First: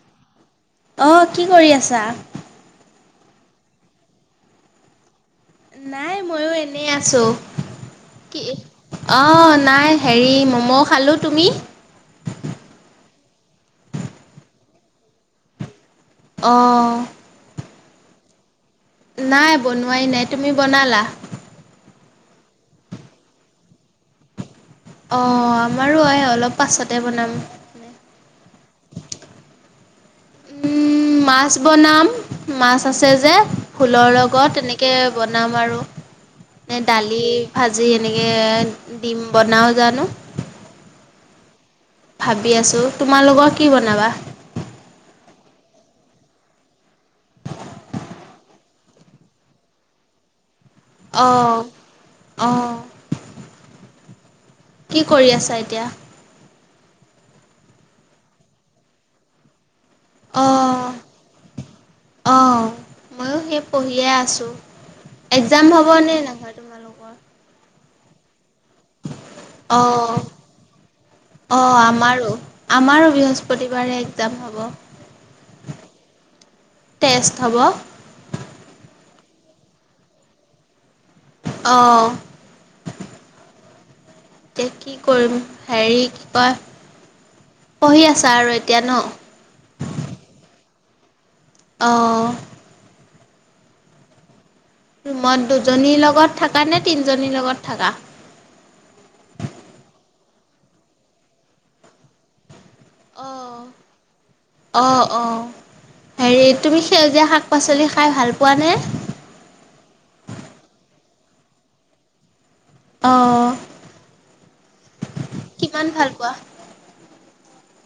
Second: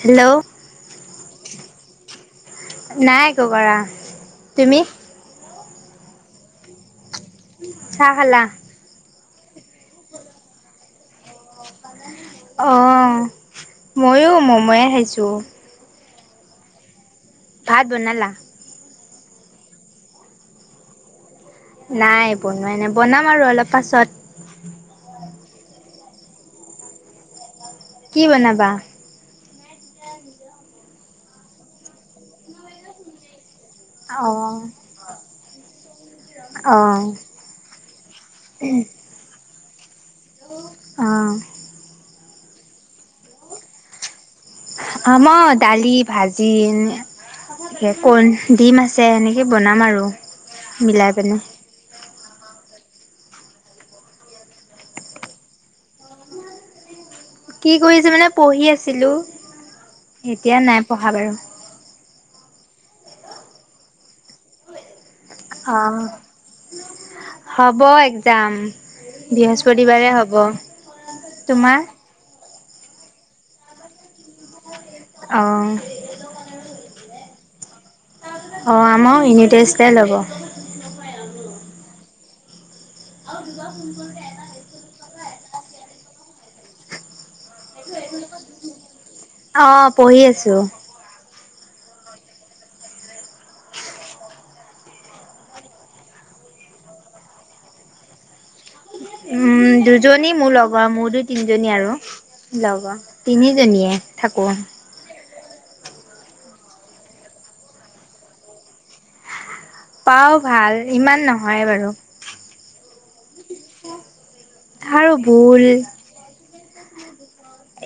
Hello অ কি কৰি আছ চাহ নাই এক' কৰা তুমি নাই মইয়ো এনেই আছো চা খালা [unintelligible] অ'ন নাই হেৰি ম'ম' খালোঁ তুমি অ মইয়ো মময়ে খাইছোঁ আহঁ ভাত বনালা নাই বনোৱাই নাই তুমি বনালা নাই বনোৱাই নে বনাম আৰু অলপ পাছত অ আমাৰো হয় অলপ পাছতে বনাম কি বনাবা। উম্ মাছ বনাম মাছ আছে যে। ফুলৰ লগত অঁ এনেকৈ বনাম আৰু অঁ দালি, ভাজি এনেকে দিম বনাওঁ জানো। আহঁ। ভাবি আছো ।তোমালোকৰ কি বনাবা? আম দালি, ভাজি, এ কন ডিম আছে এনেকে বনাম আৰু। মিলাই পিনে । অঁ। কি কৰি আছা এতিয়া। কি কৰিছে মানে পঢ়ি আছিলো। এতিয়া নাই অ'। পঢ়া বাৰু। মইয়ো সেই পঢ়িয়ে আছোঁ। একজাম অঁ হ'বনে নাই হ'ব একজাম অঁ বৃহস্পতিবাৰে হ'ব। অঁ তোমাৰ? আমাৰো আমাৰো বৃহস্পতিবাৰে একজাম হ'ব। অঁ। টেষ্ট হ'ব। অঁ আমাৰ ইউনিট টেষ্টে ল'ব। অঁ। যোৱা হোম টোৰ যে এতিয়া কি কৰিম হেৰি কি কয় পঢ়ি আছা আৰু এতিয়া ন। অ পঢ়ি আছো। অ। ৰুমত দুজনীৰ লগত থাকা নে তিনজনীৰ লগত থাকা? উ দুজনী মোৰ লগৰ মোৰ দুই তিনজনী আৰু। লগ অঁ তিনিজনীয়ে থাকোঁ। অঁ অঁ হেৰি তুমি সেউজীয়া শাক পাচলি খাই ভাল পোৱাানে? পাওঁ ভাল ইমান নহয় বাৰু। অঁহ আৰু ভোল কিমান ভাল পোৱা।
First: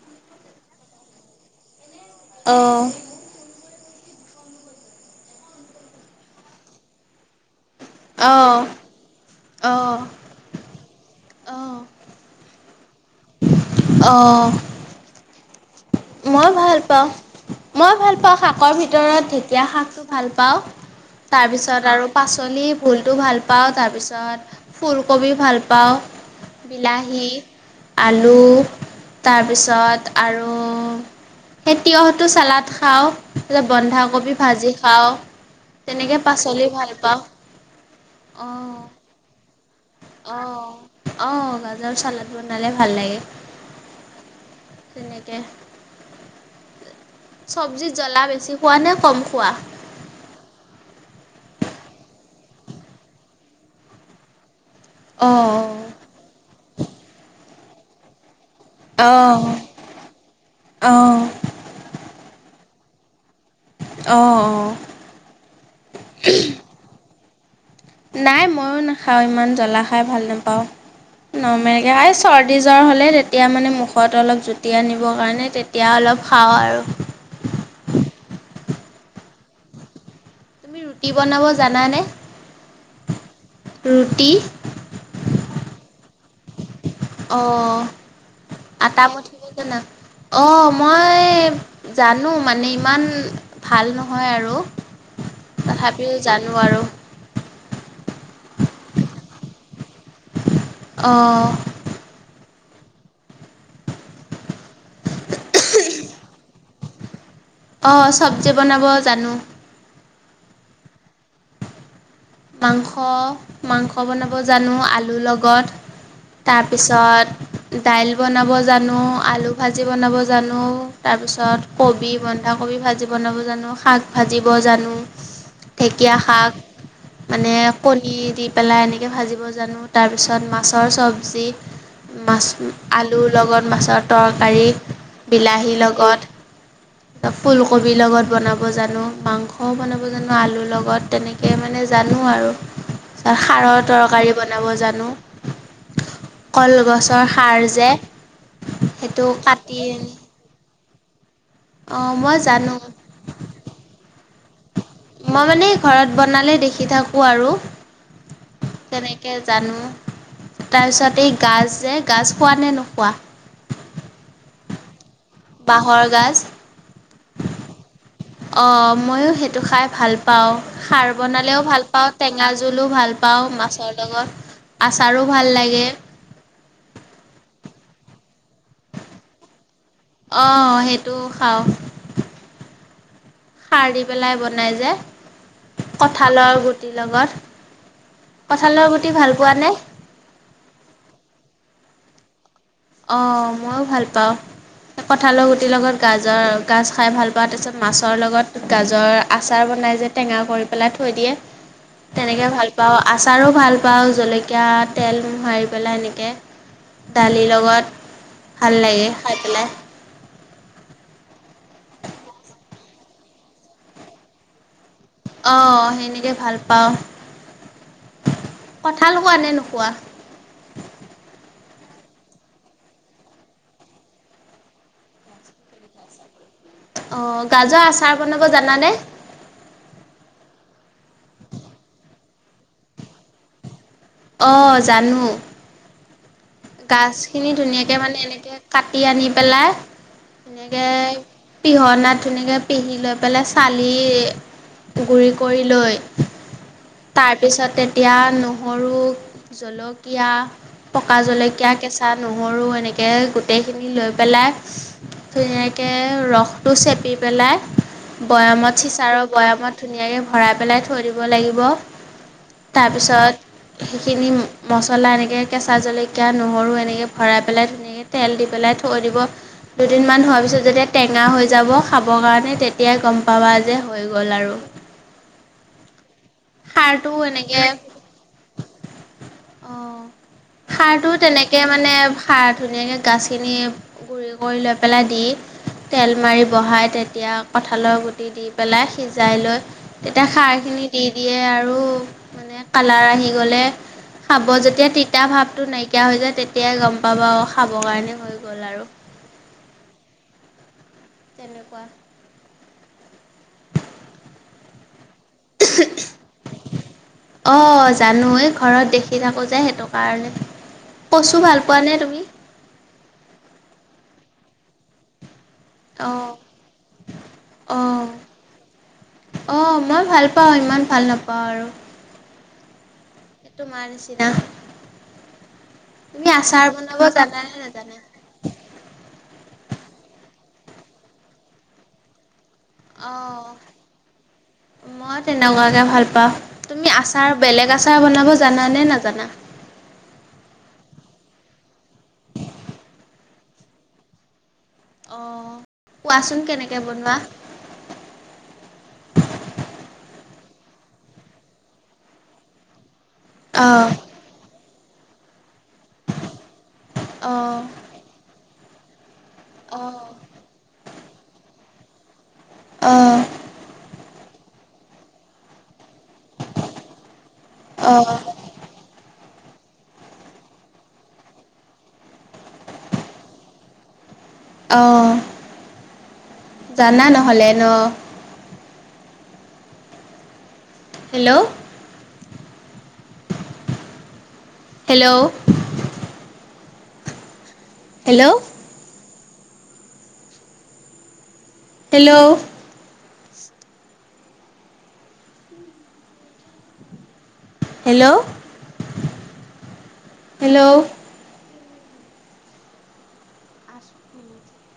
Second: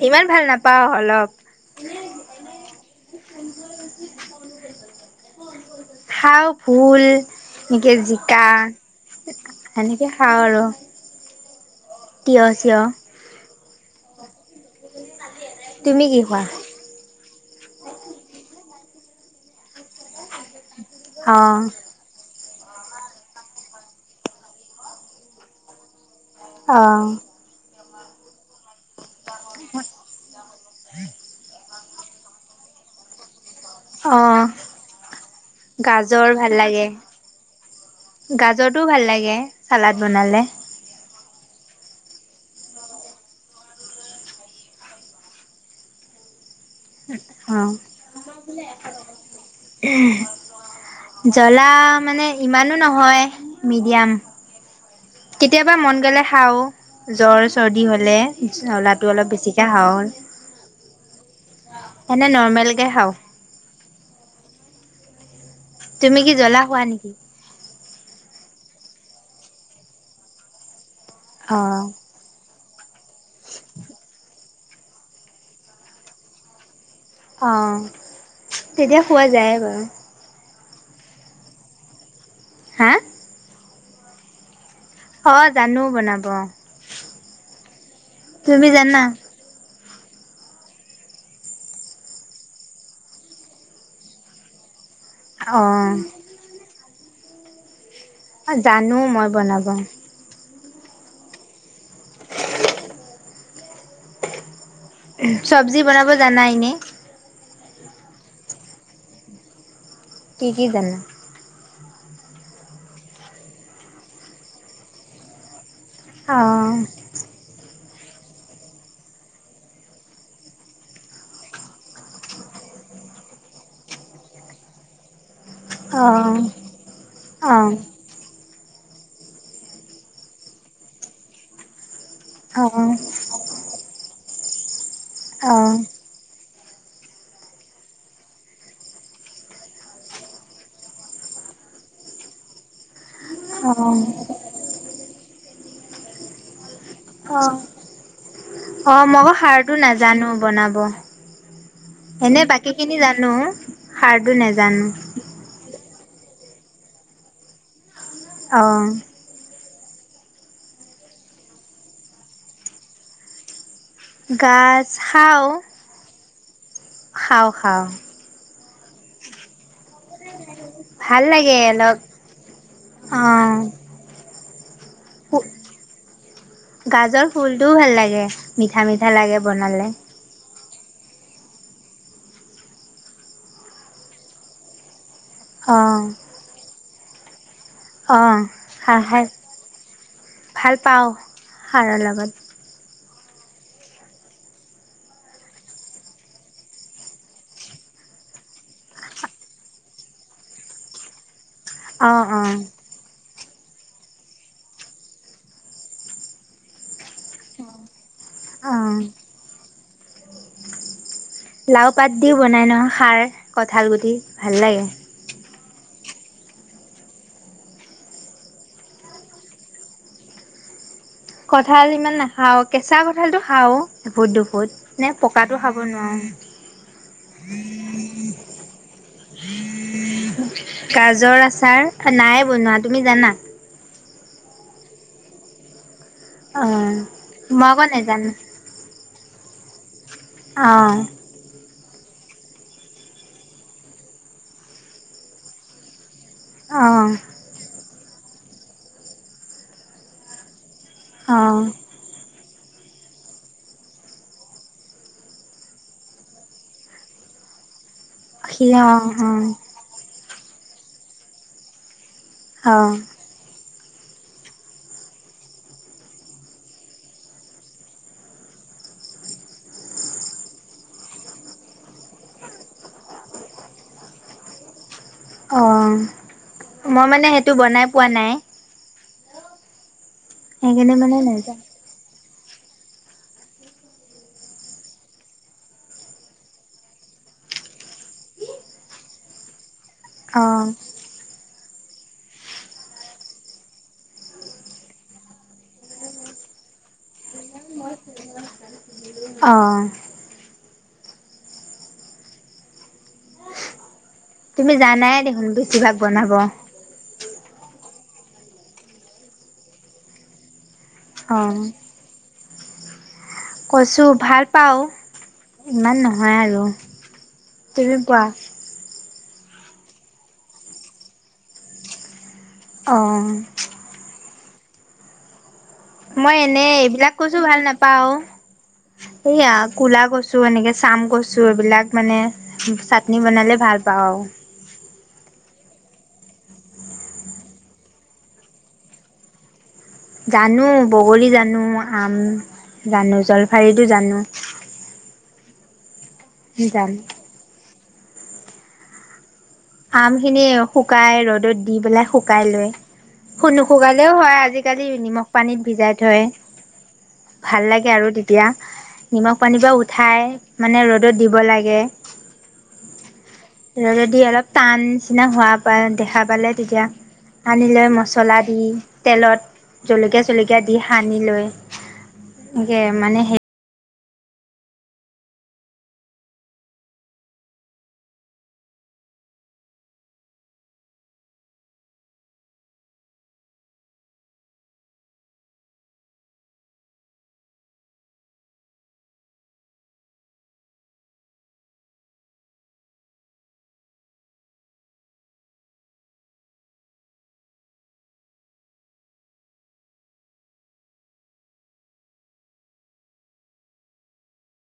ইমান ভাল নাপাও অলপ। অঁ। খাও ভোল। এনেকে জিকা অঁ অঁ সেনেকে খাওঁ আৰু। তিয় জি তিয়ঁহ। অঁহ। কুন্দুলিৰ মাটি এবেগ। মই ভাল পাওঁ। মই ভাল পাওঁ শাকৰ ভিতৰত ঢেকীয়া শাকটো ভাল পাওঁ। অ তাৰ পিছত আৰু পাচ। পাচলি ভুলটো ভাল পাওঁ, তাৰপিছত ফুলকবি ভাল পাওঁ। অ বিলাহী। আলু। তাৰপিছত আৰু। সে তিয়হতটো চালাড খাওঁ। তাৰপছত অ বন্ধাকবি ভাজি খাওঁ, তেনেকৈ গাজৰ পাচলি লাগে ভাল পাওঁ অ। গাজৰটো ভাল লাগে চালাড অ বনালে আহ গ। চালাড বনালে ভাল লাগে, তেনেকে। অ চব্জিৰ জ্বলা বেছি। হোৱা নে কম খোৱা। জ্বলা মানে ইমানো নহয়, মিডিয়াম। কেতিয়াবা অ', মন গলে খাও, জৰ্জ। চৰ্দি হ'লে। জলা টো অলপ অ', বেছিকে খোৱা, হ'ল অ', অ', এনে ন। তমেলগৈ খাওঁ। অঁ অঁ। তুমি কি জ্বলা খোৱা নেকি? নাই ময়ো নাখাওঁ ইমান জ্বলা খাই ভাল নাপাওঁ। ন অ'। মিনকে চ। জ্বৰ হ'লে তেতিয়া মানে মুখত অলপ জুতিক আনিবৰ কাৰণে তেতিয়া অলপ খাওঁ আৰু। আহঁ। তেতিয়া খোৱা যায় বাৰু। তুমি ৰুটি বনাব জানানে। হা। ৰুটি। অ জানো বনাব। অ তুমি জানা? আটামঠিব জানা। অঁ মই জানো মানে, ইমান ভাল নহয় আৰু। অ', তথাপিও জানো আৰু। জানো মই বনাব। আহঁ। উ চব্জি বনাব জানাইনে। অঁ চবজি বনাব জানো। টিকি দান। মাংস, মাংস বনাব জানো আলুৰ লগত অ', তাৰপিছত দাইল বনাব জানো, আলু ভাজি বনাব জানো, তাৰপিছত কবি বন্ধাকবি ভাজি বনাব জানো, শাক ভাজিব জানো। ঢেকীয়া অ', শাক মানে অ', কণী দি পেলাই এনেকৈ ভাজিব জানো। তাৰপিছত মাছৰ চবজি মাছ, অ', আলুৰ লগত মাছৰ তৰ পাৰী অ', বিলাহীৰ লগত ফুলকবিৰ লগত বনাব জানো, মাংসও বনাব জানো আলুৰ লগত তেনেকে মানে জানো আৰু। সাৰৰ অ'। তৰকাৰী বনাব জানো। কল অ, অ সেইটো মই কাটি সাৰটো নাজানো বনাব। অঁ মই এনে বাকী জানো খিনি জানো। খাৰটো নেজানো। মই মানে ঘৰত বনালে দেখি থাকোঁ আৰু। অ', তেনেকে জানো। তাৰপিছত এই গাজ যে গাজ খোৱা নে নোখোৱা? গাজ খাওঁ, বাঁহৰ গাজ? খাওঁ খাওঁ। অঁ, ময়ো সেইটো খাই ভাল পাওঁ। খাৰ ভাল লাগে বনালেও ভাল অলপ পাওঁ, টেঙা জোলো ভাল পাওঁ অ', মাছৰ লগত। আচাৰো ভাল লাগে। টো ভাল লাগে, মিঠা মিঠা লাগে বনালে। অ সেইটোও খাও, খাৰ দি পেলাই বনাই যে। অ', কঠালৰ গু টি লগত অ কঁঠালৰ খাই গুটি খাই ভাল পোৱানে ভাল পাও। খাৰৰ লগত। অঁ ময়ো ভাল পাওঁ ।কঁঠালৰ গুটিৰ লগত গাজৰ গাজ খাই ভাল পাওঁ, তাৰপিছত মাছৰ লগত গাজৰ আচাৰ বনাই যে টেঙা কৰি পেলাই থৈ দিয়ে অ', তেনেকে অ', ভাল পাওঁ, আচাৰো মই ভাল পাও জলকীয়া, তেল মোহাৰি পেলাই এনেকে লগত ভাল অ'। লাগে খাই পেলাই লাও পাত দিও বনাই নহয় খাৰ কঠাল গুটি ভাল লাগে। অ সেনেকে ভাল পাওঁ কঠাল খোৱা নে নোখোৱা। কঁঠাল ইমান নাখাওঁ কেঁচা কঁঠালটো খাওঁ দুফোত দুপুত নে পকাটো খাব নোৱাৰোঁ। অ গাজৰ আচাৰ বনাব জানানে? গাজৰ আচাৰ নাই বনোৱা তুমি জানা অঁ জানো অ', গাছখিনি মই আকৌ ধুনীয়াকে মানে নেজানো এনেকে কাটি আনি পেলাই অ এনেকে পিহনাত ধুনীয়াকৈ পিহি লৈ পেলাই চালি গুৰি কৰি লৈ। অ তাৰপিছতে এতিয়া নহৰু জলকীয়া পকা অ জল কেয়া কেচাটো মৰু এনেকৈ গোটেইখিনি লৈ পেলাই ধুনীয়াকৈ ৰসটো চেপি পেলাই। সি বৈয়ামত অ চিচাৰ অ বৈয়ামত ধুনীয়াকৈ ভৰাই পেলাই থৈ দিব লাগিব। অ তাৰপিছত সেইখিনি মছলা এনেকৈ কেঁচা জলক কিয়া নহৰু এনেকৈ ভৰাই পেলাই ধুনীয়াকৈ তেল দি পেলাই থৈ দিব। দুদিনমান হোৱাৰ পিছত যেতিয়া টেঙা হৈ যাব খাবৰ কাৰণে তেতিয়াই গম পাবা যে হৈ গ'ল আৰু অ মই মানে খাৰটোও সেইটো বনাই পোৱা নাই। অঁ সেইকাৰণে সাৰটো মানে নাজানো তেনেকৈ মানে সাৰ ধুনীয়াকৈ গছখিনি গু়ৰি কৰি লৈ পেলাই দি তেল মাৰি বহাই তেতিয়া কঁঠালৰ গুটি দি পেলাই সিজাই লৈ তেতিয়া অ খাৰ খিনি দি দিয়ে আৰু আৰু মানে কালাৰ আহি গ'লে খাব যেতিয়া তিতা ভাৱ নাইকিয়া হৈ যায় তেতিয়াই গম পাবা খাবৰ কাৰণে হৈ গ'ল আৰু অঁ তেনেকুৱা তুমি জানাই দেখোন বেছিভাগ বনাব অ জানো ঘৰত দেখি থাকো যে সেইটো কাৰণে অ কচু ভাল পোৱা নে তুমি কৈছো ভাল পাও ইমান অ' নহয় আৰু তুমি অ' পোৱা অ মই ভাল পাওঁ ইমান ভাল নাপাওঁ আৰু। অঁ না মই এনে এইবিলাক কচু ভাল নাপাও সেইয়া কুলা কচু টো এনেকে চাম কৈছো এইবিলাক মানে চাটনি অ' বনালে ভাল পাওঁ আৰু। মই তেনেকুৱাকৈ ভাল পাওঁ তুমি আচাৰ বেলেগ আচাৰ বনাব জানানে নাজানা। জানো বগলী জানো আম জানো জলফাৰিতো জানো। অঁ কোৱাচোন কেনেকে জানো বনোৱা? আমখিনি শুকাই ৰ'দত দি পেলাই শুকাই লয়। শুনুশু অ' কালেও হয় আজিকালি। নিমখ পানীত। ভিজাই থয় অ' ভাল লাগে আৰু তেতিয়া। নিমখ পানীৰ পৰা অ' উঠাই মানে ৰ'দত দিব লাগে। অ' ৰদত দি অলপ টান নিচিনা হোৱা প দেখা পালে তেতিয়া আনি লৈ মছলা দি। তেলত জলকীয়া ছলকীয়া দি সানি লৈ এনেকে মানে সে আহ জানা নহ'লে ন। Hello hello hello hello hello hello